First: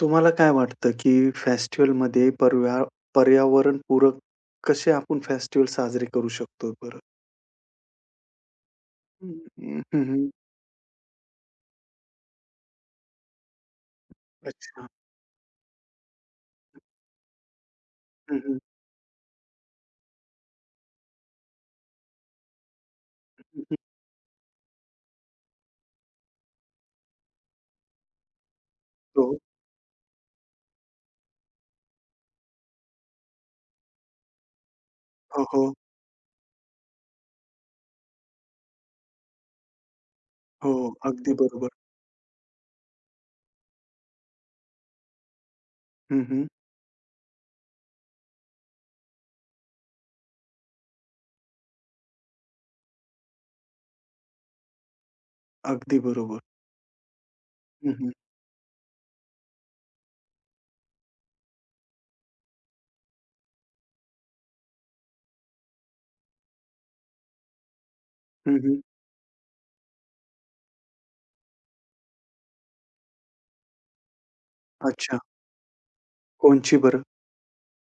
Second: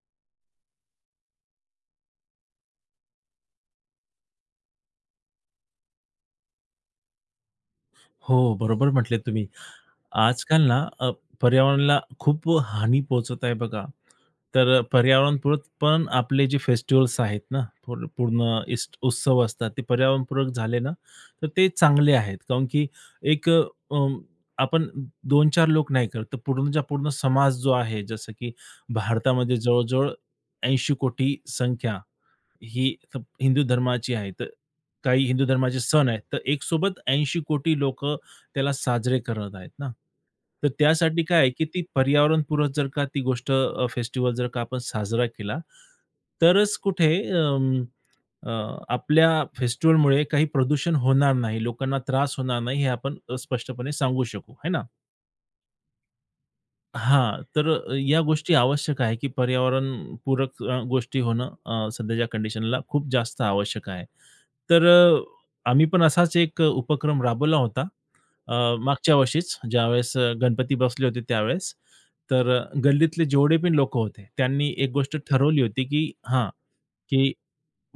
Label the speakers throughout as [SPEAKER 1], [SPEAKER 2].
[SPEAKER 1] तुम्हाला काय वाटतं, की फेस्टिव्हलमध्ये पर्यावरण पूरक कसे आपण फेस्टिव्हल साजरे करू शकतो बरं?
[SPEAKER 2] हो, बरोबर म्हटले
[SPEAKER 1] हं,
[SPEAKER 2] तुम्ही.
[SPEAKER 1] हं.
[SPEAKER 2] आजकाल ना पर्यावरणाला खूप हानी पोहोचत आहे बघा. तर
[SPEAKER 1] अच्छा.
[SPEAKER 2] पर्यावरणपूरक पण आपले जे फेस्टिव्हल्स आहेत ना, पूर
[SPEAKER 1] हं, हं.
[SPEAKER 2] पूर्ण इस्ट उत्सव असतात, ते पर्यावरणपूरक झाले ना, तर ते चांगले आहेत. काऊन की एक
[SPEAKER 1] हं.
[SPEAKER 2] अं, आपण 2-4 लोक नाही करत, तर पूर्णच्या पूर्ण समाज जो आहे, जसं की
[SPEAKER 1] हो,
[SPEAKER 2] भारतामध्ये जवळ-जवळ 80 कोटी संख्या ही हिंदू धर्माची आहे. तर काही
[SPEAKER 1] हो,
[SPEAKER 2] हिंदू
[SPEAKER 1] हो,
[SPEAKER 2] धर्माचे सण आहेत. तर एक सोबत 80 कोटी लोकं त्याला साजरे करत आहेत ना. तर
[SPEAKER 1] हो.
[SPEAKER 2] त्यासाठी
[SPEAKER 1] अगदी
[SPEAKER 2] काय आहे, की
[SPEAKER 1] बरोबर.
[SPEAKER 2] ती पर्यावरणपूरक जर का ती गोष्ट फेस्टिव्हल जर का आपण साजरा केला,
[SPEAKER 1] हं, हं.
[SPEAKER 2] तरच कुठे अ, आपल्या फेस्टिव्हलमुळे काही प्रदूषण होणार नाही, लोकांना त्रास होणार नाही, हे आपण स्पष्टपणे सांगू शकू, है ना?
[SPEAKER 1] अगदी बरोबर.
[SPEAKER 2] हां, तर
[SPEAKER 1] हं, हं.
[SPEAKER 2] या गोष्टी आवश्यक आहे, की पर्यावरण पूरक गोष्टी होणं सध्याच्या कंडिशनला खूप जास्त आवश्यक आहे. तर आम्ही पण असाच एक उपक्रम राबवला होता.
[SPEAKER 1] हं.
[SPEAKER 2] मागच्या वर्षीच ज्यावेळेस गणपती बसले होते त्यावेळेस. तर गल्लीतले जेवढे पण लोकं होते त्यांनी एक गोष्ट
[SPEAKER 1] अच्छा.
[SPEAKER 2] ठरवली होती, की हां,
[SPEAKER 1] कोणची बरं?
[SPEAKER 2] की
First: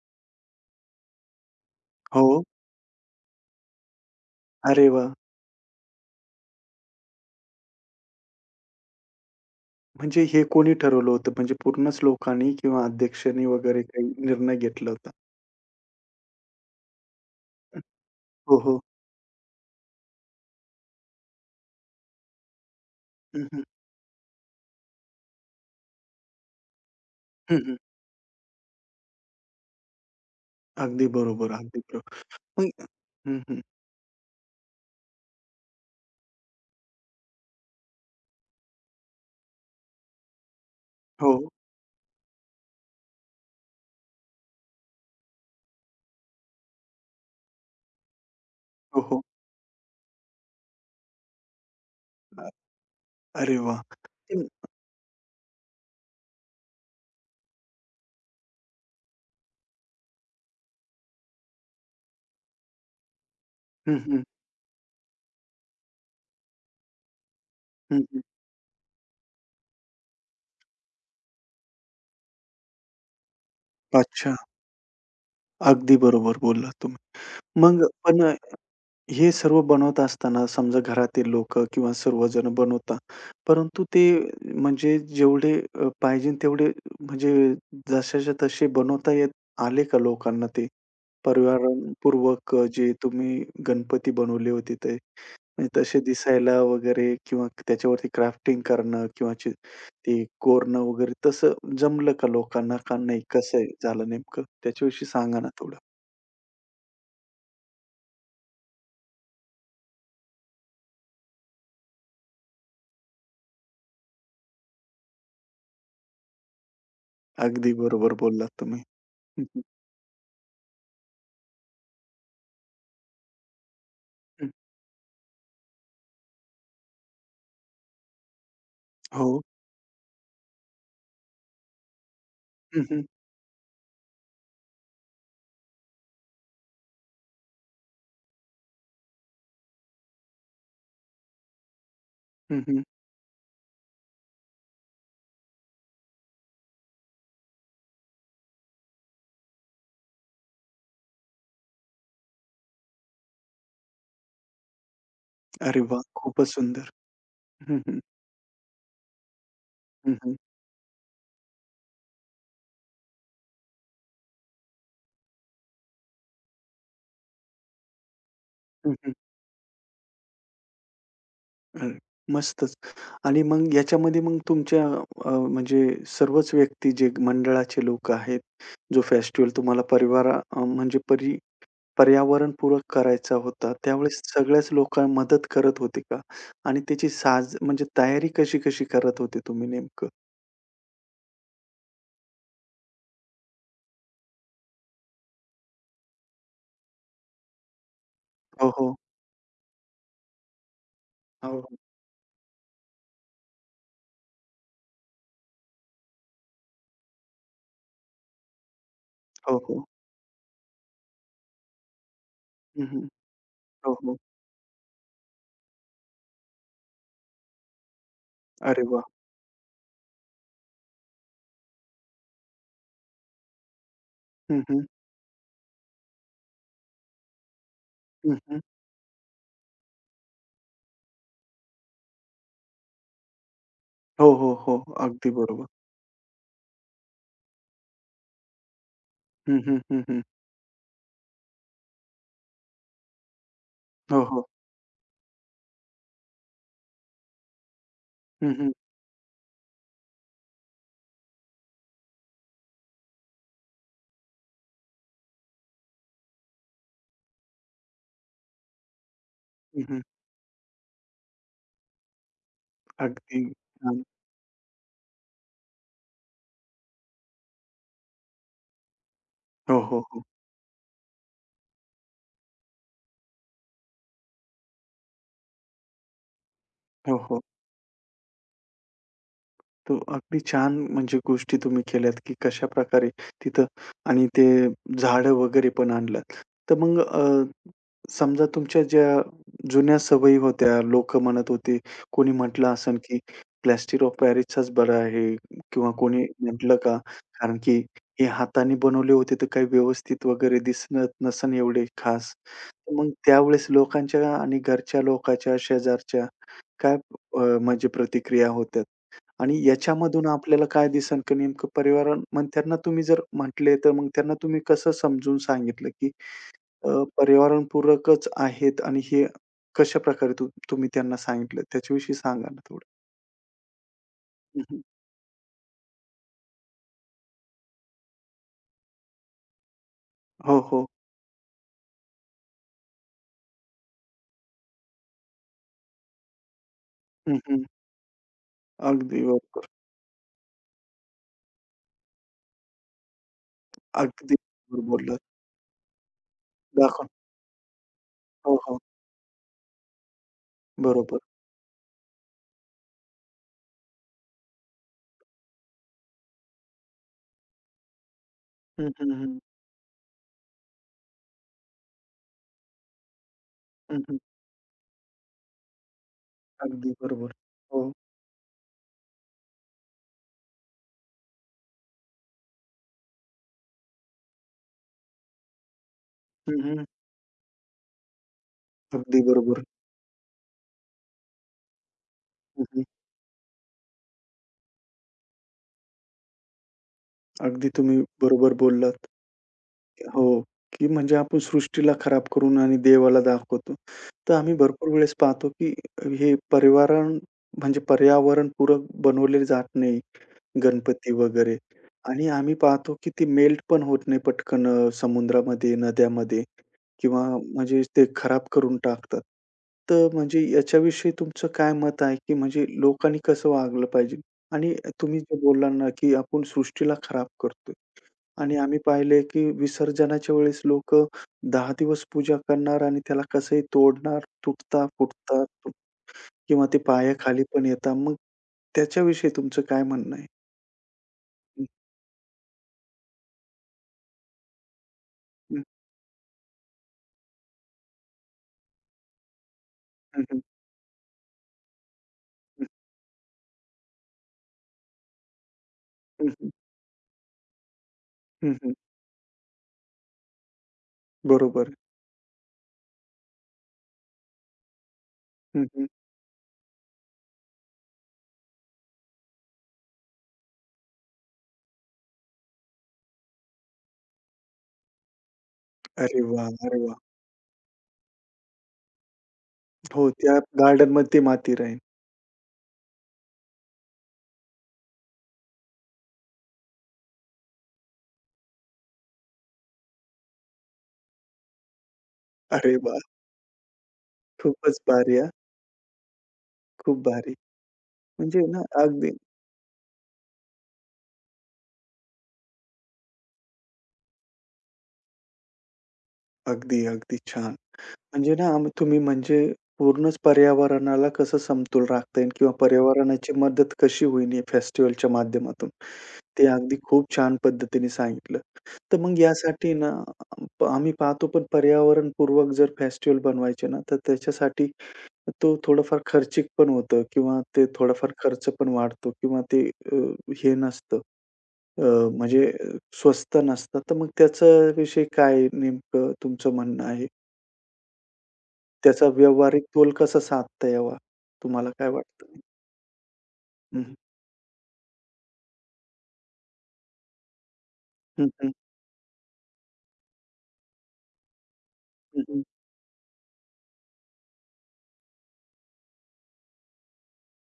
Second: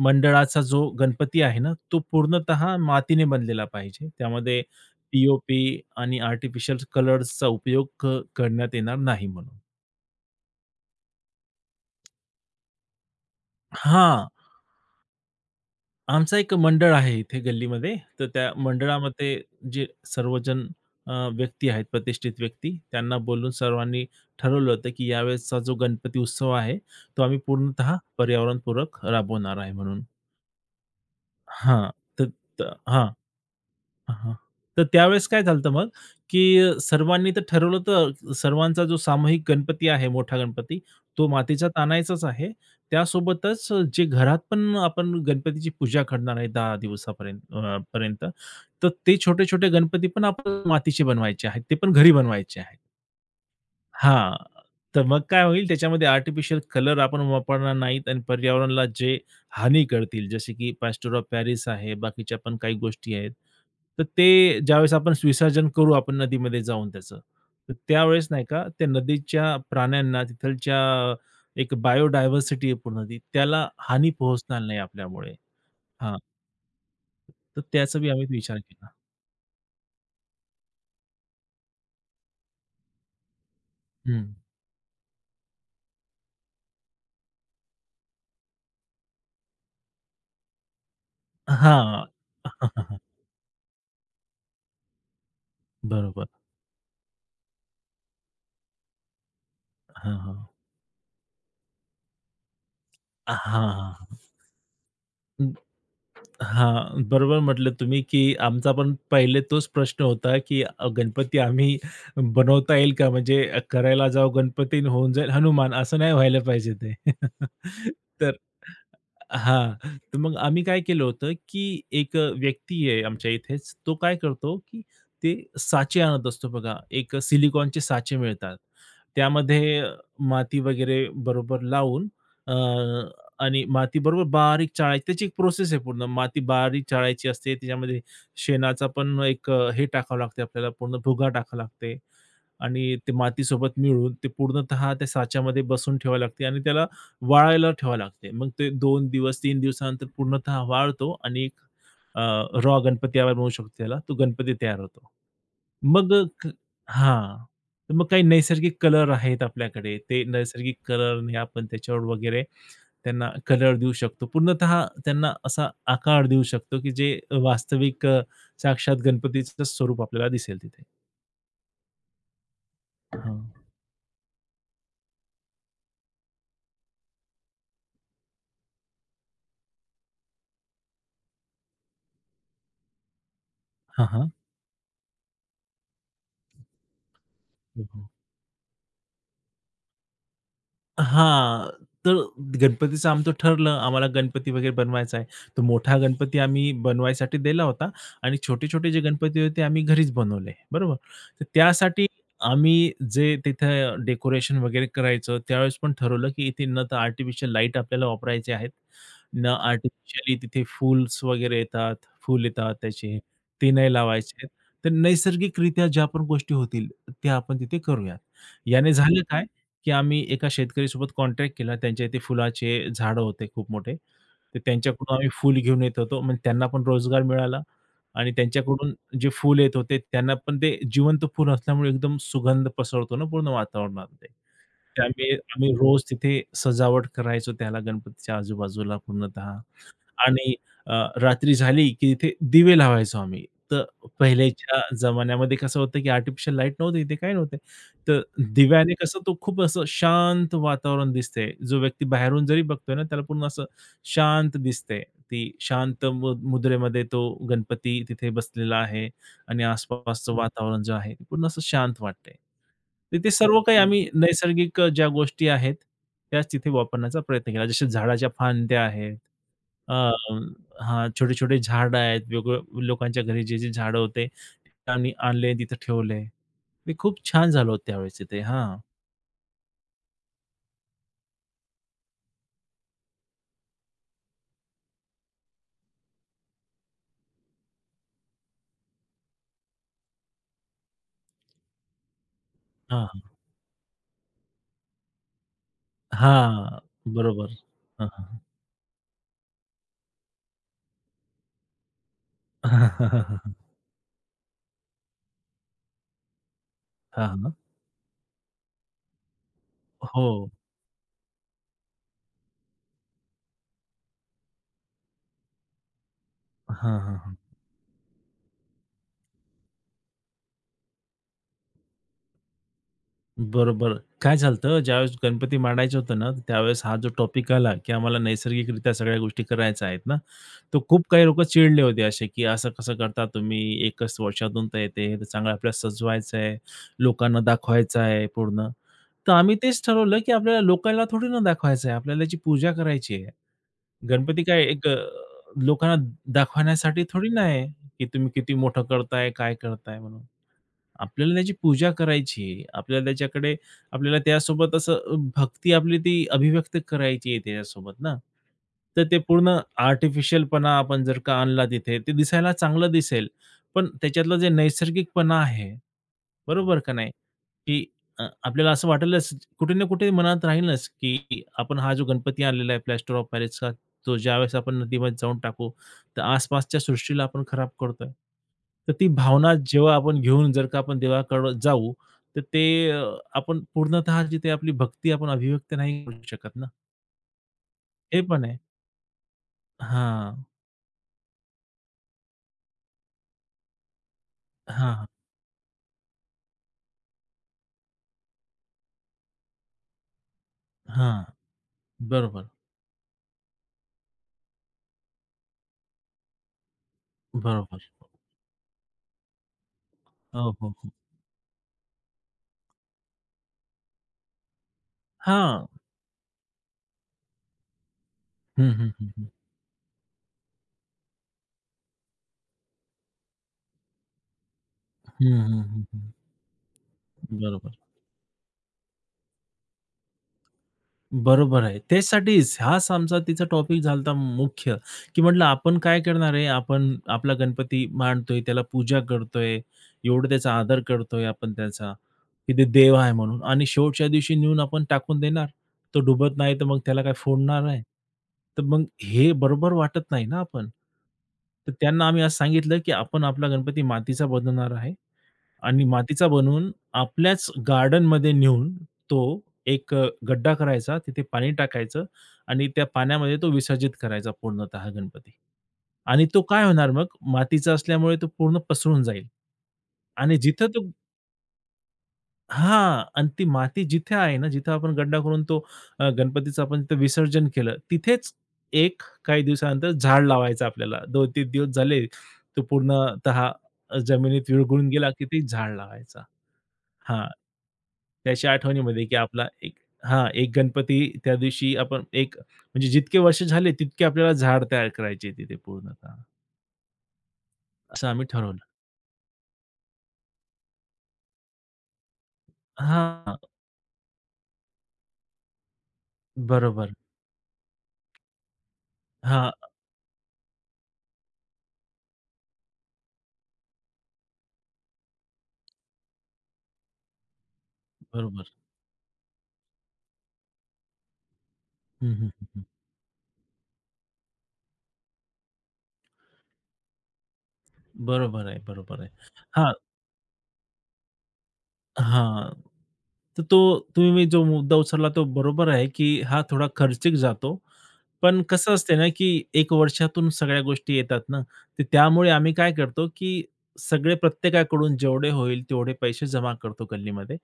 [SPEAKER 2] मंडळाचा जो गणपती आहे ना, तो
[SPEAKER 1] हो.
[SPEAKER 2] पूर्णतः मातीने बनलेला पाहिजे. त्यामध्ये
[SPEAKER 1] अरे वा.
[SPEAKER 2] पी-ओ-पी आणि आर्टिफिशियल कलर्सचा उपयोग करण्यात येणार नाही म्हणून.
[SPEAKER 1] म्हणजे हे कोणी ठरवलं होतं? म्हणजे पूर्णच लोकांनी किंवा अध्यक्षांनी वगैरे काही
[SPEAKER 2] हां,
[SPEAKER 1] निर्णय घेतला होता?
[SPEAKER 2] आमचा एक मंडळ आहे इथे गल्लीमध्ये. तर त्या
[SPEAKER 1] हो, हो.
[SPEAKER 2] मंडळामध्ये जे सर्वजण व्यक्ती आहेत, प्रतिष्ठित व्यक्ती, त्यांना
[SPEAKER 1] हं,
[SPEAKER 2] बोलून
[SPEAKER 1] हं.
[SPEAKER 2] सर्वांनी ठरवलं होतं, की यावेळेसचा जो गणपती उत्सव आहे, तो आम्ही
[SPEAKER 1] हं, हं.
[SPEAKER 2] पूर्णतः पर्यावरणपूरक राबवणार आहे म्हणून.
[SPEAKER 1] अगदी बरोबर, अगदी
[SPEAKER 2] हां,
[SPEAKER 1] बरोबर.
[SPEAKER 2] तर
[SPEAKER 1] मग.
[SPEAKER 2] हां.
[SPEAKER 1] हं, हं.
[SPEAKER 2] हां, हां. तर त्यावेळेस काय झालं होतं मग, की सर्वांनी तर ठरवलं तर सर्वांचा जो सामूहिक गणपती आहे, मोठा गणपती, तो
[SPEAKER 1] हो.
[SPEAKER 2] मातीचाच आणायचाच आहे. त्यासोबतच जे घरात पण आपण गणपतीची पूजा करणार आहे 10 दिवसापर्यंत पर्यंत, तर
[SPEAKER 1] हो,
[SPEAKER 2] ते
[SPEAKER 1] हो.
[SPEAKER 2] छोटे-छोटे गणपती पण आपण मातीचे बनवायचे आहेत. ते पण घरी
[SPEAKER 1] अ,
[SPEAKER 2] बनवायचे आहेत.
[SPEAKER 1] अरे वाह!
[SPEAKER 2] हां.
[SPEAKER 1] हं,
[SPEAKER 2] तर मग काय होईल त्याच्यामध्ये आर्टिफिशियल कलर आपण वापरणार नाहीत आणि पर्यावरणाला जे हानी करतील, जसे की प्लास्टर ऑफ पॅरिस आहे, बाकीच्या पण काही गोष्टी आहेत. तर
[SPEAKER 1] हं,
[SPEAKER 2] ते ज्यावेळेस आपण विसर्जन करू आपण नदीमध्ये जाऊन त्याचं, तर
[SPEAKER 1] हं, हं.
[SPEAKER 2] त्यावेळेस नाही का त्या नदीच्या प्राण्यांना तिथलच्या एक बायोडायव्हर्सिटी आहे पूर्ण ती, त्याला हानी
[SPEAKER 1] अच्छा.
[SPEAKER 2] पोहोचणार नाही आपल्यामुळे.
[SPEAKER 1] अगदी
[SPEAKER 2] हां.
[SPEAKER 1] बरोबर बोललात तुम्ही.
[SPEAKER 2] तर
[SPEAKER 1] मग
[SPEAKER 2] त्याचा बी
[SPEAKER 1] पण
[SPEAKER 2] आम्ही विचार केला.
[SPEAKER 1] हे सर्व बनवत असताना समजा घरातील लोकं किंवा सर्वजण बनवतात. परंतु ते
[SPEAKER 2] हं.
[SPEAKER 1] म्हणजे जेवढे पाहिजे तेवढे, म्हणजे जशाच्या तसे बनवता येत आले का लोकांना ते?
[SPEAKER 2] हां.
[SPEAKER 1] परिवारपूर्वक जे तुम्ही गणपती बनवले होते ते, म्हणजे तसे
[SPEAKER 2] बरोबर.
[SPEAKER 1] दिसायला वगैरे किंवा त्याच्यावरती क्राफ्टिंग करणं किंवा
[SPEAKER 2] हां,
[SPEAKER 1] ते
[SPEAKER 2] हां.
[SPEAKER 1] कोरणं वगैरे तसं जमलं का लोकांना का नाही?
[SPEAKER 2] हां,
[SPEAKER 1] कसं आहे
[SPEAKER 2] हां,
[SPEAKER 1] झालं
[SPEAKER 2] हां.
[SPEAKER 1] नेमकं? त्याच्याविषयी सांगा ना
[SPEAKER 2] हं.
[SPEAKER 1] थोडं.
[SPEAKER 2] हां, बरोबर म्हटलं तुम्ही, की आमचा पण पहिले तोच प्रश्न होता, की गणपती आम्ही बनवता येईल का? म्हणजे करायला जाऊ गणपती आणि होऊन जाईल हनुमान असं नाही व्हायला पाहिजे ते.
[SPEAKER 1] अगदी बरोबर
[SPEAKER 2] तर
[SPEAKER 1] बोललात तुम्ही. हं, हं.
[SPEAKER 2] हां, तर मग आम्ही काय केलं होतं, की एक व्यक्ती आहे आमच्या इथेच, तो काय करतो, की ते साचे आणत असतो बघा. एक सिलिकॉनचे साचे मिळतात.
[SPEAKER 1] हो.
[SPEAKER 2] त्यामध्ये माती वगैरे बरोबर लावून
[SPEAKER 1] हं, हं.
[SPEAKER 2] आणि माती बरोबर बारीक चाळायची. त्याची एक प्रोसेस आहे पूर्ण. माती बारीक चाळायची असते. त्याच्यामध्ये शेणाचा पण एक हे टाकावं लागते आपल्याला पूर्ण भुगा टाकावा लागते
[SPEAKER 1] हं, हं.
[SPEAKER 2] आणि ते मातीसोबत मिळून ते पूर्णतः त्या साच्यामध्ये बसवून ठेवावं लागते आणि त्याला वाळायला ठेवावं लागते. मग ते 2 दिवस, 3 दिवसानंतर पूर्णतः वाळतो आणि एक रॉ गणपती आपण म्हणू शकतो त्याला. तो गणपती तयार होतो.
[SPEAKER 1] अरे वाह!
[SPEAKER 2] मग अ,
[SPEAKER 1] खूपच
[SPEAKER 2] क
[SPEAKER 1] सुंदर.
[SPEAKER 2] हां.
[SPEAKER 1] हं,
[SPEAKER 2] तर
[SPEAKER 1] हं.
[SPEAKER 2] मग काही नैसर्गिक कलर आहेत आपल्याकडे.
[SPEAKER 1] हं,
[SPEAKER 2] ते
[SPEAKER 1] हं.
[SPEAKER 2] नैसर्गिक कलरने आपण त्याच्यावर वगैरे त्यांना कलर देऊ शकतो. पूर्णतः त्यांना असा आकार देऊ शकतो, की जे वास्तविक
[SPEAKER 1] हं,
[SPEAKER 2] साक्षात
[SPEAKER 1] हं.
[SPEAKER 2] गणपतीचं स्वरूप आपल्याला दिसेल तिथे.
[SPEAKER 1] अरे मस्तच. आणि
[SPEAKER 2] हां.
[SPEAKER 1] मग याच्यामध्ये मग तुमच्या म्हणजे सर्वच व्यक्ती जे मंडळाचे लोक आहेत, जो फेस्टिव्हल तुम्हाला परिवारा अ, म्हणजे परी पर्यावरणपूरक करायचा होता, त्यावेळेस
[SPEAKER 2] हां,
[SPEAKER 1] सगळ्याच लोकांना मदत करत होते का? आणि त्याची म्हणजे
[SPEAKER 2] हां.
[SPEAKER 1] तयारी कशी-कशी करत होते तुम्ही नेमकं?
[SPEAKER 2] हां, तर गणपतीचं आमचं ठरलं, आम्हाला गणपती वगैरे बनवायचा आहे. तो मोठा गणपती आम्ही बनवायसाठी दिला होता आणि
[SPEAKER 1] हो,
[SPEAKER 2] छोटे-छोटे
[SPEAKER 1] हो.
[SPEAKER 2] जे गणपती होते, आम्ही घरीच बनवले, बरोबर? तर
[SPEAKER 1] हो, हो.
[SPEAKER 2] त्यासाठी आम्ही जे तिथं डेकोरेशन वगैरे करायचं, त्यावेळेस पण ठरवलं, की इथे न तर आर्टिफिशियल लाईट आपल्याला वापरायचे आहेत, ना
[SPEAKER 1] हो, हो.
[SPEAKER 2] आर्टिफिशियली तिथे फूल्स वगैरे येतात, फूल येतात
[SPEAKER 1] हं, हं.
[SPEAKER 2] त्याचे, ते
[SPEAKER 1] हो,
[SPEAKER 2] नाही
[SPEAKER 1] हो.
[SPEAKER 2] लावायचे आहेत. तर नैसर्गिकरित्या ज्या पण गोष्टी होतील, त्या आपण तिथे करूयात.
[SPEAKER 1] अरे
[SPEAKER 2] याने
[SPEAKER 1] वाह!
[SPEAKER 2] झालं काय? की आम्ही एका शेतकरीसोबत कॉन्ट्रॅक्ट केला. त्यांच्या इथे फुलाचे झाडं होते खूप मोठे. तर
[SPEAKER 1] हं, हं.
[SPEAKER 2] त्यांच्याकडून आम्ही फुल घेऊन येत होतो. मग त्यांना पण रोजगार मिळाला आणि
[SPEAKER 1] हं, हं.
[SPEAKER 2] त्यांच्याकडून जे फुल येत होते त्यांना पण ते जिवंत फुल असल्यामुळे एकदम सुगंध पसरतो ना पूर्ण
[SPEAKER 1] हो,
[SPEAKER 2] वातावरणामध्ये.
[SPEAKER 1] हो, हो. अगदी
[SPEAKER 2] त्यामुळे
[SPEAKER 1] बरोबर.
[SPEAKER 2] आम्ही रोज तिथे सजावट करायचो त्याला गणपतीच्या आजूबाजूला
[SPEAKER 1] हं,
[SPEAKER 2] पूर्णतः.
[SPEAKER 1] हं, हं, हं.
[SPEAKER 2] आणि अ, रात्री झाली की तिथे दिवे लावायचो आम्ही. तर
[SPEAKER 1] हो, हो.
[SPEAKER 2] पहिल्याच्या जमान्यामध्ये कसं होतं की आर्टिफिशियल लाईट नव्हते, इथे काही नव्हते. तर
[SPEAKER 1] हं, हं.
[SPEAKER 2] दिव्याने कसं तो खूप असं शांत वातावरण दिसते. जो व्यक्ती बाहेरून जरी बघतोय ना, त्याला पूर्ण असं शांत दिसते. ती शांत मुद्रेमध्ये तो गणपती तिथे बसलेला आहे. आणि
[SPEAKER 1] हं, हं.
[SPEAKER 2] आसपासचं वातावरण जे आहे, ते पूर्ण असं शांत वाटतंय. तर ते
[SPEAKER 1] अगदी.
[SPEAKER 2] सर्व काही आम्ही
[SPEAKER 1] हां.
[SPEAKER 2] नैसर्गिक ज्या गोष्टी आहेत, त्याच तिथे वापरण्याचा प्रयत्न केला. जसे झाडाच्या फांद्या आहेत.
[SPEAKER 1] हो,
[SPEAKER 2] अ,
[SPEAKER 1] हो, हो.
[SPEAKER 2] हां, छोटे-छोटे झाडं आहेत. वेगवेगळ्या लोकांच्या घरी जे-जे झाडं होते, ते आम्ही आणले तिथं ठेवले. ते
[SPEAKER 1] हो,
[SPEAKER 2] खूप
[SPEAKER 1] हो.
[SPEAKER 2] छान झालं होतं त्यावेळेस तिथे. हां.
[SPEAKER 1] तो अगदी छान म्हणजे गोष्टी तुम्ही केल्यात, की कशाप्रकारे तिथं आणि ते झाडं वगैरे पण आणल्यात. तर मग समजा तुमच्या ज्या जुन्या सवयी होत्या, लोक म्हणत होते, कोणी म्हटलं असेल, की
[SPEAKER 2] हां.
[SPEAKER 1] प्लास्टिक ऑफ पॅरिसचाच बरा आहे किंवा कोणी म्हटलं
[SPEAKER 2] हां.
[SPEAKER 1] का, कारण
[SPEAKER 2] बरोबर.
[SPEAKER 1] की
[SPEAKER 2] हां,
[SPEAKER 1] हे
[SPEAKER 2] हां.
[SPEAKER 1] हाताने बनवले होते, तर काही व्यवस्थित वगैरे दिसत नसेल एवढे खास. मग त्यावेळेस लोकांच्या आणि घरच्या लोकांच्या, शेजारच्या काय
[SPEAKER 2] हां, हां.
[SPEAKER 1] म्हणजे प्रतिक्रिया होत्या? आणि याच्यामधून
[SPEAKER 2] हो.
[SPEAKER 1] आपल्याला काय दिसन की नेमकं पर्यावरण मग त्यांना तुम्ही जर म्हटले, तर मग त्यांना तुम्ही कसं समजून सांगितलं, की अ,
[SPEAKER 2] हां, हां, हां.
[SPEAKER 1] पर्यावरणपूरकच आहेत आणि हे कशाप्रकारे तुम्ही त्यांना सांगितलं? त्याच्याविषयी सांगा ना थोडं?
[SPEAKER 2] बरोबर. काय
[SPEAKER 1] हं,
[SPEAKER 2] झालं
[SPEAKER 1] हं.
[SPEAKER 2] ज्यावेळेस गणपती मांडायचं होतं ना, त्यावेळेस हा जो टॉपिक आला, की आम्हाला नैसर्गिकरित्या सगळ्या गोष्टी करायच्या आहेत ना,
[SPEAKER 1] हो,
[SPEAKER 2] तर
[SPEAKER 1] हो.
[SPEAKER 2] खूप काही लोकं चिडले होते असे, की "असं कसं करता तुम्ही? एकच वर्षातून तर येते, हे तर चांगलं आपल्याला सजवायचं आहे,
[SPEAKER 1] हं,
[SPEAKER 2] लोकांना
[SPEAKER 1] हं.
[SPEAKER 2] दाखवायचं आहे पूर्ण."
[SPEAKER 1] अगदी
[SPEAKER 2] तर आम्ही
[SPEAKER 1] बरोबर.
[SPEAKER 2] तेच ठरवलं, की आपल्याला लोकांना थोडी ना दाखवायचं आहे, आपल्याला याची पूजा करायची आहे.
[SPEAKER 1] अगदी
[SPEAKER 2] गणपती काय
[SPEAKER 1] बरोबर
[SPEAKER 2] एक
[SPEAKER 1] बोललात.
[SPEAKER 2] लोकांना दाखवण्यासाठी
[SPEAKER 1] दाखवून.
[SPEAKER 2] थोडी ना आहे, की तुम्ही किती
[SPEAKER 1] हो, हो.
[SPEAKER 2] मोठं करताय, काय करताय म्हणून.
[SPEAKER 1] बरोबर.
[SPEAKER 2] आपल्याला त्याची पूजा करायची आहे. आपल्याला त्याच्याकडे आपल्याला त्यासोबत असं भक्ती आपली ती अभिव्यक्त करायची आहे त्याच्यासोबत ना.
[SPEAKER 1] हं,
[SPEAKER 2] तर
[SPEAKER 1] हं,
[SPEAKER 2] ते
[SPEAKER 1] हं.
[SPEAKER 2] पूर्ण आर्टिफिशियलपणा आपण जर का आणला तिथे, ते दिसायला चांगलं दिसेल. पण
[SPEAKER 1] हं.
[SPEAKER 2] त्याच्यातला जे नैसर्गिकपणा आहे बरोबर
[SPEAKER 1] अगदी
[SPEAKER 2] का नाही?
[SPEAKER 1] बरोबर. हो.
[SPEAKER 2] की आपल्याला असं वाटेलच कुठे ना कुठे मनात राहीलच, की आपण हा जो गणपती आणलेला आहे प्लॅस्टर ऑफ पॅरिसचा, तो ज्यावेळेस आपण नदीमध्ये जाऊन टाकू, तर
[SPEAKER 1] हं,
[SPEAKER 2] आसपासच्या
[SPEAKER 1] हं.
[SPEAKER 2] सृष्टीला आपण खराब करतोय. तर ती
[SPEAKER 1] अगदी
[SPEAKER 2] भावना
[SPEAKER 1] बरोबर.
[SPEAKER 2] जेव्हा आपण घेऊन जर का आपण देवाकडं जाऊ, तर
[SPEAKER 1] हं,
[SPEAKER 2] ते
[SPEAKER 1] हं.
[SPEAKER 2] अ, आपण पूर्णतः जिथे आपली भक्ती आपण अभिव्यक्त नाही करू शकत ना.
[SPEAKER 1] अगदी तुम्ही
[SPEAKER 2] हे पण
[SPEAKER 1] बरोबर
[SPEAKER 2] आहे.
[SPEAKER 1] बोललात. हो,
[SPEAKER 2] हां.
[SPEAKER 1] की म्हणजे आपण सृष्टीला खराब करून आणि देवाला दाखवतो. तर आम्ही भरपूर
[SPEAKER 2] हां,
[SPEAKER 1] वेळेस पाहतो, की हे म्हणजे पर्यावरणपूरक बनवले जात नाही गणपती
[SPEAKER 2] हां.
[SPEAKER 1] वगैरे, आणि
[SPEAKER 2] बरोबर,
[SPEAKER 1] आम्ही पाहतो, की ते मेल्ट पण होत नाही पटकन समुद्रामध्ये, नद्यामध्ये किंवा म्हणजे
[SPEAKER 2] बरोबर.
[SPEAKER 1] ते खराब करून टाकतात. तर म्हणजे
[SPEAKER 2] हो, हो, हो.
[SPEAKER 1] याच्याविषयी तुमचं काय मत आहे, की म्हणजे लोकांनी कसं वागलं पाहिजे? आणि तुम्ही जे
[SPEAKER 2] हां.
[SPEAKER 1] बोलला ना, की आपण सृष्टीला खराब करतोय आणि
[SPEAKER 2] हं,
[SPEAKER 1] आम्ही
[SPEAKER 2] हं, हं,
[SPEAKER 1] पाहिले,
[SPEAKER 2] हं.
[SPEAKER 1] की विसर्जनाच्या वेळेस लोकं 10 दिवस पूजा करणार आणि त्याला कसंही तोडणार, तुटता,
[SPEAKER 2] हं, हं,
[SPEAKER 1] फुटतात
[SPEAKER 2] हं, हं.
[SPEAKER 1] किंवा ते पायाखाली पण
[SPEAKER 2] बरोबर.
[SPEAKER 1] येतात. मग त्याच्याविषयी तुमचं काय म्हणणं आहे?
[SPEAKER 2] बरोबर
[SPEAKER 1] हं,
[SPEAKER 2] आहे. त्याचसाठीच हाच आमचा तिचा टॉपिक झाला होता मुख्य, की म्हटलं
[SPEAKER 1] हं,
[SPEAKER 2] आपण काय करणार आहे? आपण आपला गणपती मांडतोय, त्याला पूजा करतोय,
[SPEAKER 1] हं,
[SPEAKER 2] एवढं
[SPEAKER 1] हं,
[SPEAKER 2] त्याचा आदर करतोय आपण त्याचा, की ते
[SPEAKER 1] हं,
[SPEAKER 2] देव आहे म्हणून आणि शेवटच्या दिवशी नेऊन आपण टाकून देणार. तो
[SPEAKER 1] हं,
[SPEAKER 2] डुबत
[SPEAKER 1] हं,
[SPEAKER 2] नाही तर मग त्याला काय फोडणार आहे? तर
[SPEAKER 1] हं.
[SPEAKER 2] मग हे बरोबर वाटत नाही ना आपण.
[SPEAKER 1] बरोबर.
[SPEAKER 2] तर त्यांना आम्ही आज सांगितलं, की आपण आपला गणपती मातीचा बनवणार आहे.
[SPEAKER 1] हं,
[SPEAKER 2] आणि
[SPEAKER 1] हं.
[SPEAKER 2] मातीचा बनवून आपल्याच गार्डनमध्ये नेऊन तो एक गड्ढा करायचा, तिथे पाणी टाकायचं आणि त्या पाण्यामध्ये तो विसर्जित करायचा पूर्णतः गणपती.
[SPEAKER 1] अरे
[SPEAKER 2] आणि तो
[SPEAKER 1] वाह!
[SPEAKER 2] काय
[SPEAKER 1] अरे
[SPEAKER 2] होणार
[SPEAKER 1] वाह!
[SPEAKER 2] मग मातीचा असल्यामुळे तो पूर्ण पसरून जाईल.
[SPEAKER 1] हो,
[SPEAKER 2] आणि
[SPEAKER 1] त्या
[SPEAKER 2] जिथं तो
[SPEAKER 1] गार्डनमध्ये ती माती राहील.
[SPEAKER 2] हां. आणि ती माती जिथे आहे ना, जिथं आपण गड्ढा करून तो गणपतीचं आपण तिथं विसर्जन केलं, तिथेच एक काही दिवसानंतर झाड लावायचं आपल्याला. 2-3 दिवस झाले, तो
[SPEAKER 1] अरे वाह!
[SPEAKER 2] पूर्णतः जमिनीत
[SPEAKER 1] खूपच
[SPEAKER 2] विरघळून गेला
[SPEAKER 1] भारी.
[SPEAKER 2] की ते झाड लावायचा.
[SPEAKER 1] खूप
[SPEAKER 2] हां.
[SPEAKER 1] भारी. म्हणजे
[SPEAKER 2] त्याच्या
[SPEAKER 1] ना
[SPEAKER 2] आठवणीमध्ये
[SPEAKER 1] अगदी,
[SPEAKER 2] की आपला एक हां, एक गणपती त्या दिवशी आपण एक म्हणजे जितके वर्ष झाले तितके आपल्याला झाड तयार करायची आहे तिथे पूर्णतः.
[SPEAKER 1] अगदी, अगदी छान.
[SPEAKER 2] असं आम्ही
[SPEAKER 1] म्हणजे ना
[SPEAKER 2] ठरवलं.
[SPEAKER 1] तुम्ही म्हणजे पूर्णच पर्यावरणाला कसं समतोल राखता येईल किंवा पर्यावरणाची
[SPEAKER 2] हां,
[SPEAKER 1] मदत कशी होईल या फेस्टिव्हलच्या माध्यमातून, ते अगदी
[SPEAKER 2] बरोबर.
[SPEAKER 1] खूप छान पद्धतीने सांगितलं. तर मग
[SPEAKER 2] हां,
[SPEAKER 1] यासाठी ना आम्ही पाहतो पण पर्यावरणपूर्वक जर फेस्टिव्हल बनवायचे ना, तर त्याच्यासाठी तो थोडंफार खर्चिक पण होतं किंवा ते थोडाफार खर्च
[SPEAKER 2] बरोबर.
[SPEAKER 1] पण वाढतो किंवा ते अ, हे नसतं. अ,
[SPEAKER 2] हं, हं, हं,
[SPEAKER 1] म्हणजे
[SPEAKER 2] हं.
[SPEAKER 1] स्वस्त नसतात. तर मग त्याच्याविषयी काय नेमकं तुमचं म्हणणं आहे?
[SPEAKER 2] बरोबर आहे, बरोबर
[SPEAKER 1] त्याचा
[SPEAKER 2] आहे.
[SPEAKER 1] व्यावहारिक
[SPEAKER 2] हां,
[SPEAKER 1] तोल कसा साधता यावा? तुम्हाला काय वाटतं?
[SPEAKER 2] हां. तर तो
[SPEAKER 1] हं,
[SPEAKER 2] तुम्ही जो मुद्दा उचलला तो बरोबर आहे की हा थोडा खर्चिक जातो
[SPEAKER 1] हं,
[SPEAKER 2] पण
[SPEAKER 1] हं,
[SPEAKER 2] कसं असते ना, की एक वर्षातून सगळ्या गोष्टी येतात ना, तर
[SPEAKER 1] हं,
[SPEAKER 2] त्यामुळे
[SPEAKER 1] हं.
[SPEAKER 2] आम्ही काय करतो, की सगळे प्रत्येकाकडून जेवढे होईल तेवढे पैसे जमा करतो गल्लीमध्ये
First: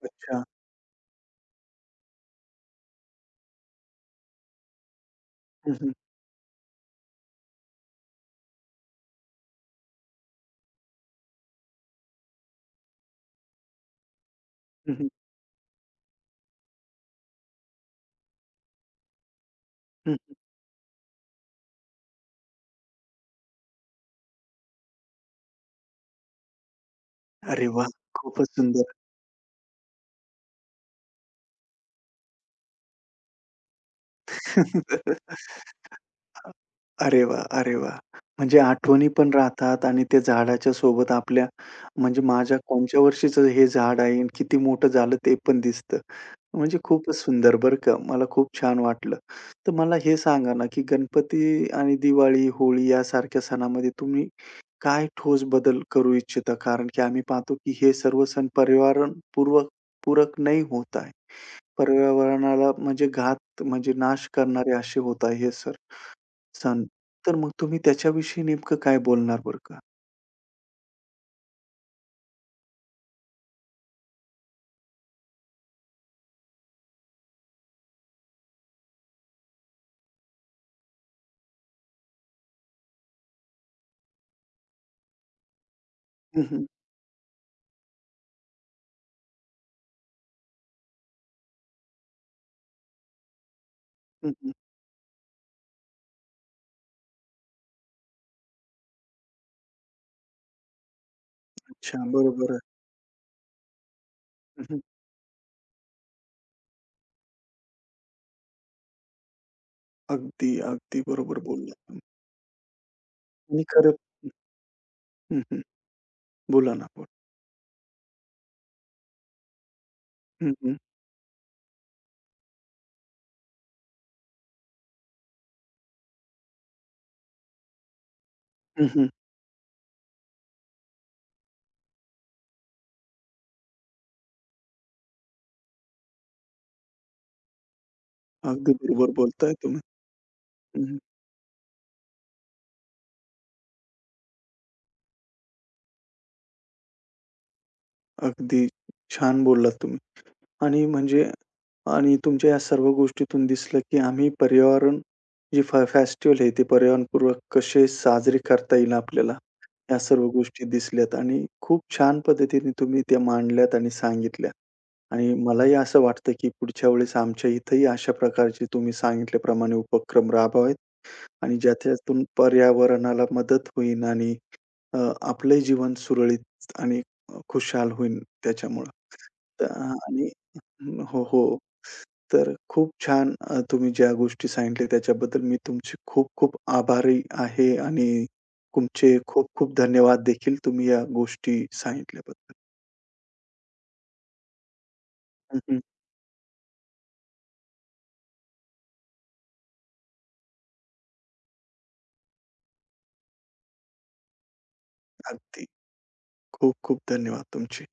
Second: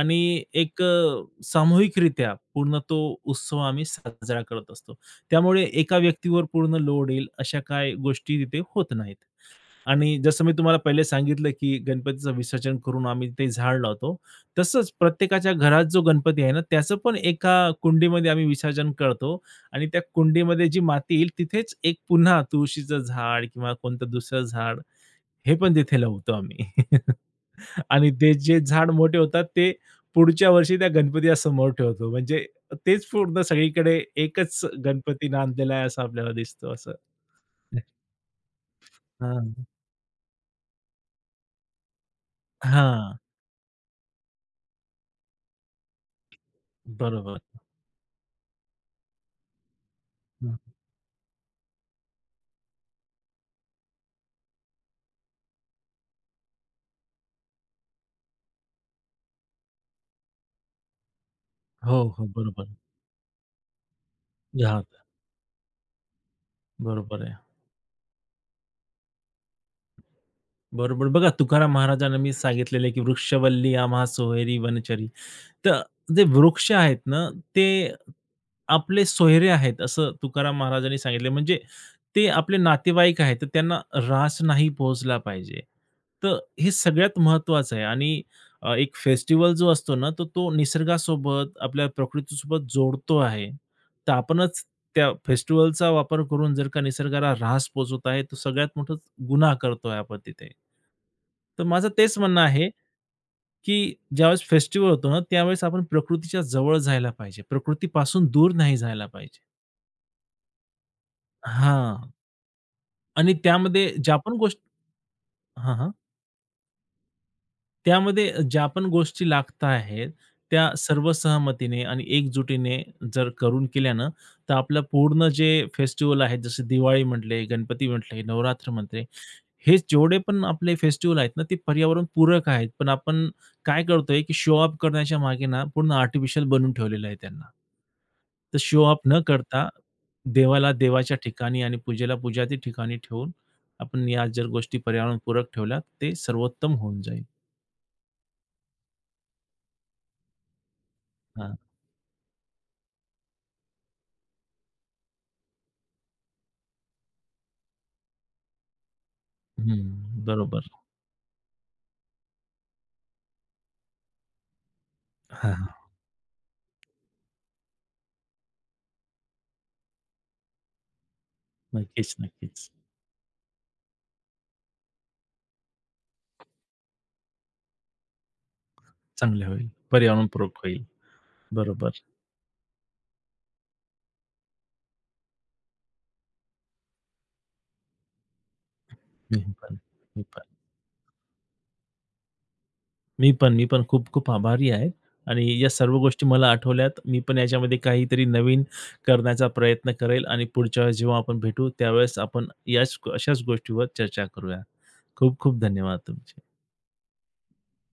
[SPEAKER 2] आणि
[SPEAKER 1] अच्छा.
[SPEAKER 2] एक सामूहिकरित्या पूर्ण तो उत्सव आम्ही साजरा करत असतो. त्यामुळे
[SPEAKER 1] हं, हं,
[SPEAKER 2] एका व्यक्तीवर पूर्ण लोड येईल अशा काही गोष्टी तिथे होत नाहीत. आणि जसं मी तुम्हाला पहिले सांगितलं, की गणपतीचं विसर्जन करून आम्ही ते झाड लावतो. तसंच
[SPEAKER 1] हं, हं,
[SPEAKER 2] प्रत्येकाच्या घरात जो गणपती आहे ना, त्याचं पण एका कुंडीमध्ये आम्ही विसर्जन करतो आणि त्या
[SPEAKER 1] हं.
[SPEAKER 2] कुंडीमध्ये जी माती येईल तिथेच एक पुन्हा तुळशीचं झाड किंवा कोणतं दुसरं झाड हे पण तिथे लावतो आम्ही.
[SPEAKER 1] अरे वाह!
[SPEAKER 2] आणि ते
[SPEAKER 1] खूपच
[SPEAKER 2] जे झाड
[SPEAKER 1] सुंदर.
[SPEAKER 2] मोठे होतात ते पुढच्या वर्षी त्या गणपतीसमोर ठेवतो. म्हणजे तेच पूर्ण सगळीकडे एकच गणपती नांदलेला आहे असं आपल्याला दिसतो असं.
[SPEAKER 1] अरे वाह! अरे वाह! म्हणजे आठवणी पण
[SPEAKER 2] हां.
[SPEAKER 1] राहतात आणि त्या झाडाच्या सोबत आपल्या, म्हणजे माझ्या कोणच्या
[SPEAKER 2] हां.
[SPEAKER 1] वर्षीचं हे झाड आहे आणि किती मोठं झालं ते पण दिसतं. म्हणजे खूपच
[SPEAKER 2] बरोबर.
[SPEAKER 1] सुंदर बरं का. मला खूप छान वाटलं. तर मला हे सांगा ना, की गणपती आणि दिवाळी, होळी यासारख्या सणामध्ये तुम्ही काय ठोस बदल करू इच्छिता? कारण की आम्ही पाहतो, की हे सर्व सण पर्यावरणपूर्वक पूरक नाही होत आहे.
[SPEAKER 2] हो, हो. बरोबर.
[SPEAKER 1] पर्यावरणाला म्हणजे घात म्हणजे नाश करणारे
[SPEAKER 2] घात.
[SPEAKER 1] असे होत आहे हे सण.
[SPEAKER 2] बरोबर आहे.
[SPEAKER 1] तर मग तुम्ही त्याच्याविषयी नेमकं काय बोलणार बरं का?
[SPEAKER 2] बरोबर. बघा तुकाराम महाराजांना मी सांगितलेलं आहे, की "वृक्षवल्ली आम्हा सोहेरी वनचरी." तर जे वृक्ष आहेत ना, ते आपले सोयरे आहेत असं तुकाराम महाराजांनी सांगितले. म्हणजे ते आपले नातेवाईक आहेत, तर त्यांना ऱ्हास नाही पोहोचला पाहिजे. तर
[SPEAKER 1] हं, हं.
[SPEAKER 2] हे सगळ्यात महत्त्वाचं आहे आणि एक फेस्टिव्हल जो असतो ना, तर तो निसर्गासोबत, आपल्या प्रकृतीसोबत जोडतो आहे. तर
[SPEAKER 1] हं, हं.
[SPEAKER 2] आपणच त्या फेस्टिव्हलचा वापर करून जर का निसर्गाला ऱ्हास पोहोचवत आहे, तर सगळ्यात मोठा गुन्हा करतोय आपण तिथे. तर माझं
[SPEAKER 1] अच्छा.
[SPEAKER 2] तेच म्हणणं
[SPEAKER 1] बरोबर आहे.
[SPEAKER 2] आहे, की ज्यावेळेस
[SPEAKER 1] हं, हं.
[SPEAKER 2] फेस्टिव्हल होतो ना, त्यावेळेस आपण प्रकृतीच्या जवळ जायला पाहिजे. प्रकृतीपासून दूर नाही जायला पाहिजे.
[SPEAKER 1] अगदी, अगदी बरोबर बोललात.
[SPEAKER 2] हां. आणि
[SPEAKER 1] आणि
[SPEAKER 2] त्यामध्ये
[SPEAKER 1] खरं.
[SPEAKER 2] ज्या पण गोष्टी
[SPEAKER 1] हं, हं.
[SPEAKER 2] हां, हां.
[SPEAKER 1] बोला ना. बोला.
[SPEAKER 2] त्यामध्ये ज्या पण गोष्टी लागत आहेत,
[SPEAKER 1] हं,
[SPEAKER 2] त्या
[SPEAKER 1] हं.
[SPEAKER 2] सर्व सहमतीने आणि एकजुटीने जर करून केल्या ना, तर आपलं पूर्ण जे फेस्टिवल आहेत, जसे दिवाळी म्हटले, गणपती म्हटले, नवरात्र
[SPEAKER 1] हं,
[SPEAKER 2] म्हटले,
[SPEAKER 1] हं.
[SPEAKER 2] हे जेवढे पण आपले फेस्टिव्हल आहेत ना, ते पर्यावरणपूरक आहेत. पण आपण काय करतोय, की शो ऑफ करण्याच्या मागे ना, पूर्ण आर्टिफिशियल बनवून ठेवलेलं आहे त्यांना. तर
[SPEAKER 1] अगदी
[SPEAKER 2] शो ऑफ
[SPEAKER 1] बरोबर
[SPEAKER 2] न
[SPEAKER 1] बोलताय
[SPEAKER 2] करता,
[SPEAKER 1] तुम्ही.
[SPEAKER 2] देवाला
[SPEAKER 1] हं, हं.
[SPEAKER 2] देवाच्या ठिकाणी आणि पूजेला पूजाच्या ठिकाणी ठेवून, आपण या जर गोष्टी पर्यावरणपूरक ठेवल्या, ते सर्वोत्तम होऊन जाईल.
[SPEAKER 1] अगदी छान बोललात तुम्ही. आणि म्हणजे, आणि तुमच्या या सर्व गोष्टीतून दिसलं, की आम्ही पर्यावरण, जे फेस्टिव्हल आहे ते पर्यावरणपूर्वक कसे साजरे करता येईल आपल्याला,
[SPEAKER 2] हं,
[SPEAKER 1] या सर्व गोष्टी
[SPEAKER 2] बरोबर.
[SPEAKER 1] दिसल्यात आणि खूप छान पद्धतीने तुम्ही त्या मांडल्यात आणि सांगितल्या. आणि
[SPEAKER 2] हां, हां.
[SPEAKER 1] मलाही असं वाटतं, की पुढच्या वेळेस आमच्या इथेही अशा प्रकारचे तुम्ही सांगितल्याप्रमाणे उपक्रम राबवावेत. आणि
[SPEAKER 2] नक्कीच,
[SPEAKER 1] ज्याच्यातून
[SPEAKER 2] नक्कीच.
[SPEAKER 1] पर्यावरणाला मदत होईल आणि अ, आपलंही जीवन सुरळीत आणि खुशाल होईल त्याच्यामुळं.
[SPEAKER 2] चांगले
[SPEAKER 1] तर
[SPEAKER 2] होईल.
[SPEAKER 1] आणि
[SPEAKER 2] पर्यावरणपूरक होईल.
[SPEAKER 1] हो, हो.
[SPEAKER 2] बरोबर.
[SPEAKER 1] तर खूप छान तुम्ही ज्या गोष्टी सांगितल्या त्याच्याबद्दल मी तुमचे खूप खूप आभारी आहे आणि तुमचे
[SPEAKER 2] मी
[SPEAKER 1] खूप खूप
[SPEAKER 2] पण,
[SPEAKER 1] धन्यवाद
[SPEAKER 2] मी पण,
[SPEAKER 1] देखील तुम्ही या गोष्टी सांगितल्याबद्दल.
[SPEAKER 2] मी पण खूप-खूप आभारी आहे आणि
[SPEAKER 1] हं,
[SPEAKER 2] या
[SPEAKER 1] हं.
[SPEAKER 2] सर्व गोष्टी मला आठवल्यात. मी पण याच्यामध्ये काहीतरी नवीन करण्याचा प्रयत्न करेल आणि पुढच्या वेळेस जेव्हा आपण भेटू त्यावेळेस आपण याच अशाच गोष्टीवर चर्चा करूया. खूप-खूप
[SPEAKER 1] अगदी.
[SPEAKER 2] धन्यवाद तुमचे.
[SPEAKER 1] खूप खूप धन्यवाद तुमचे.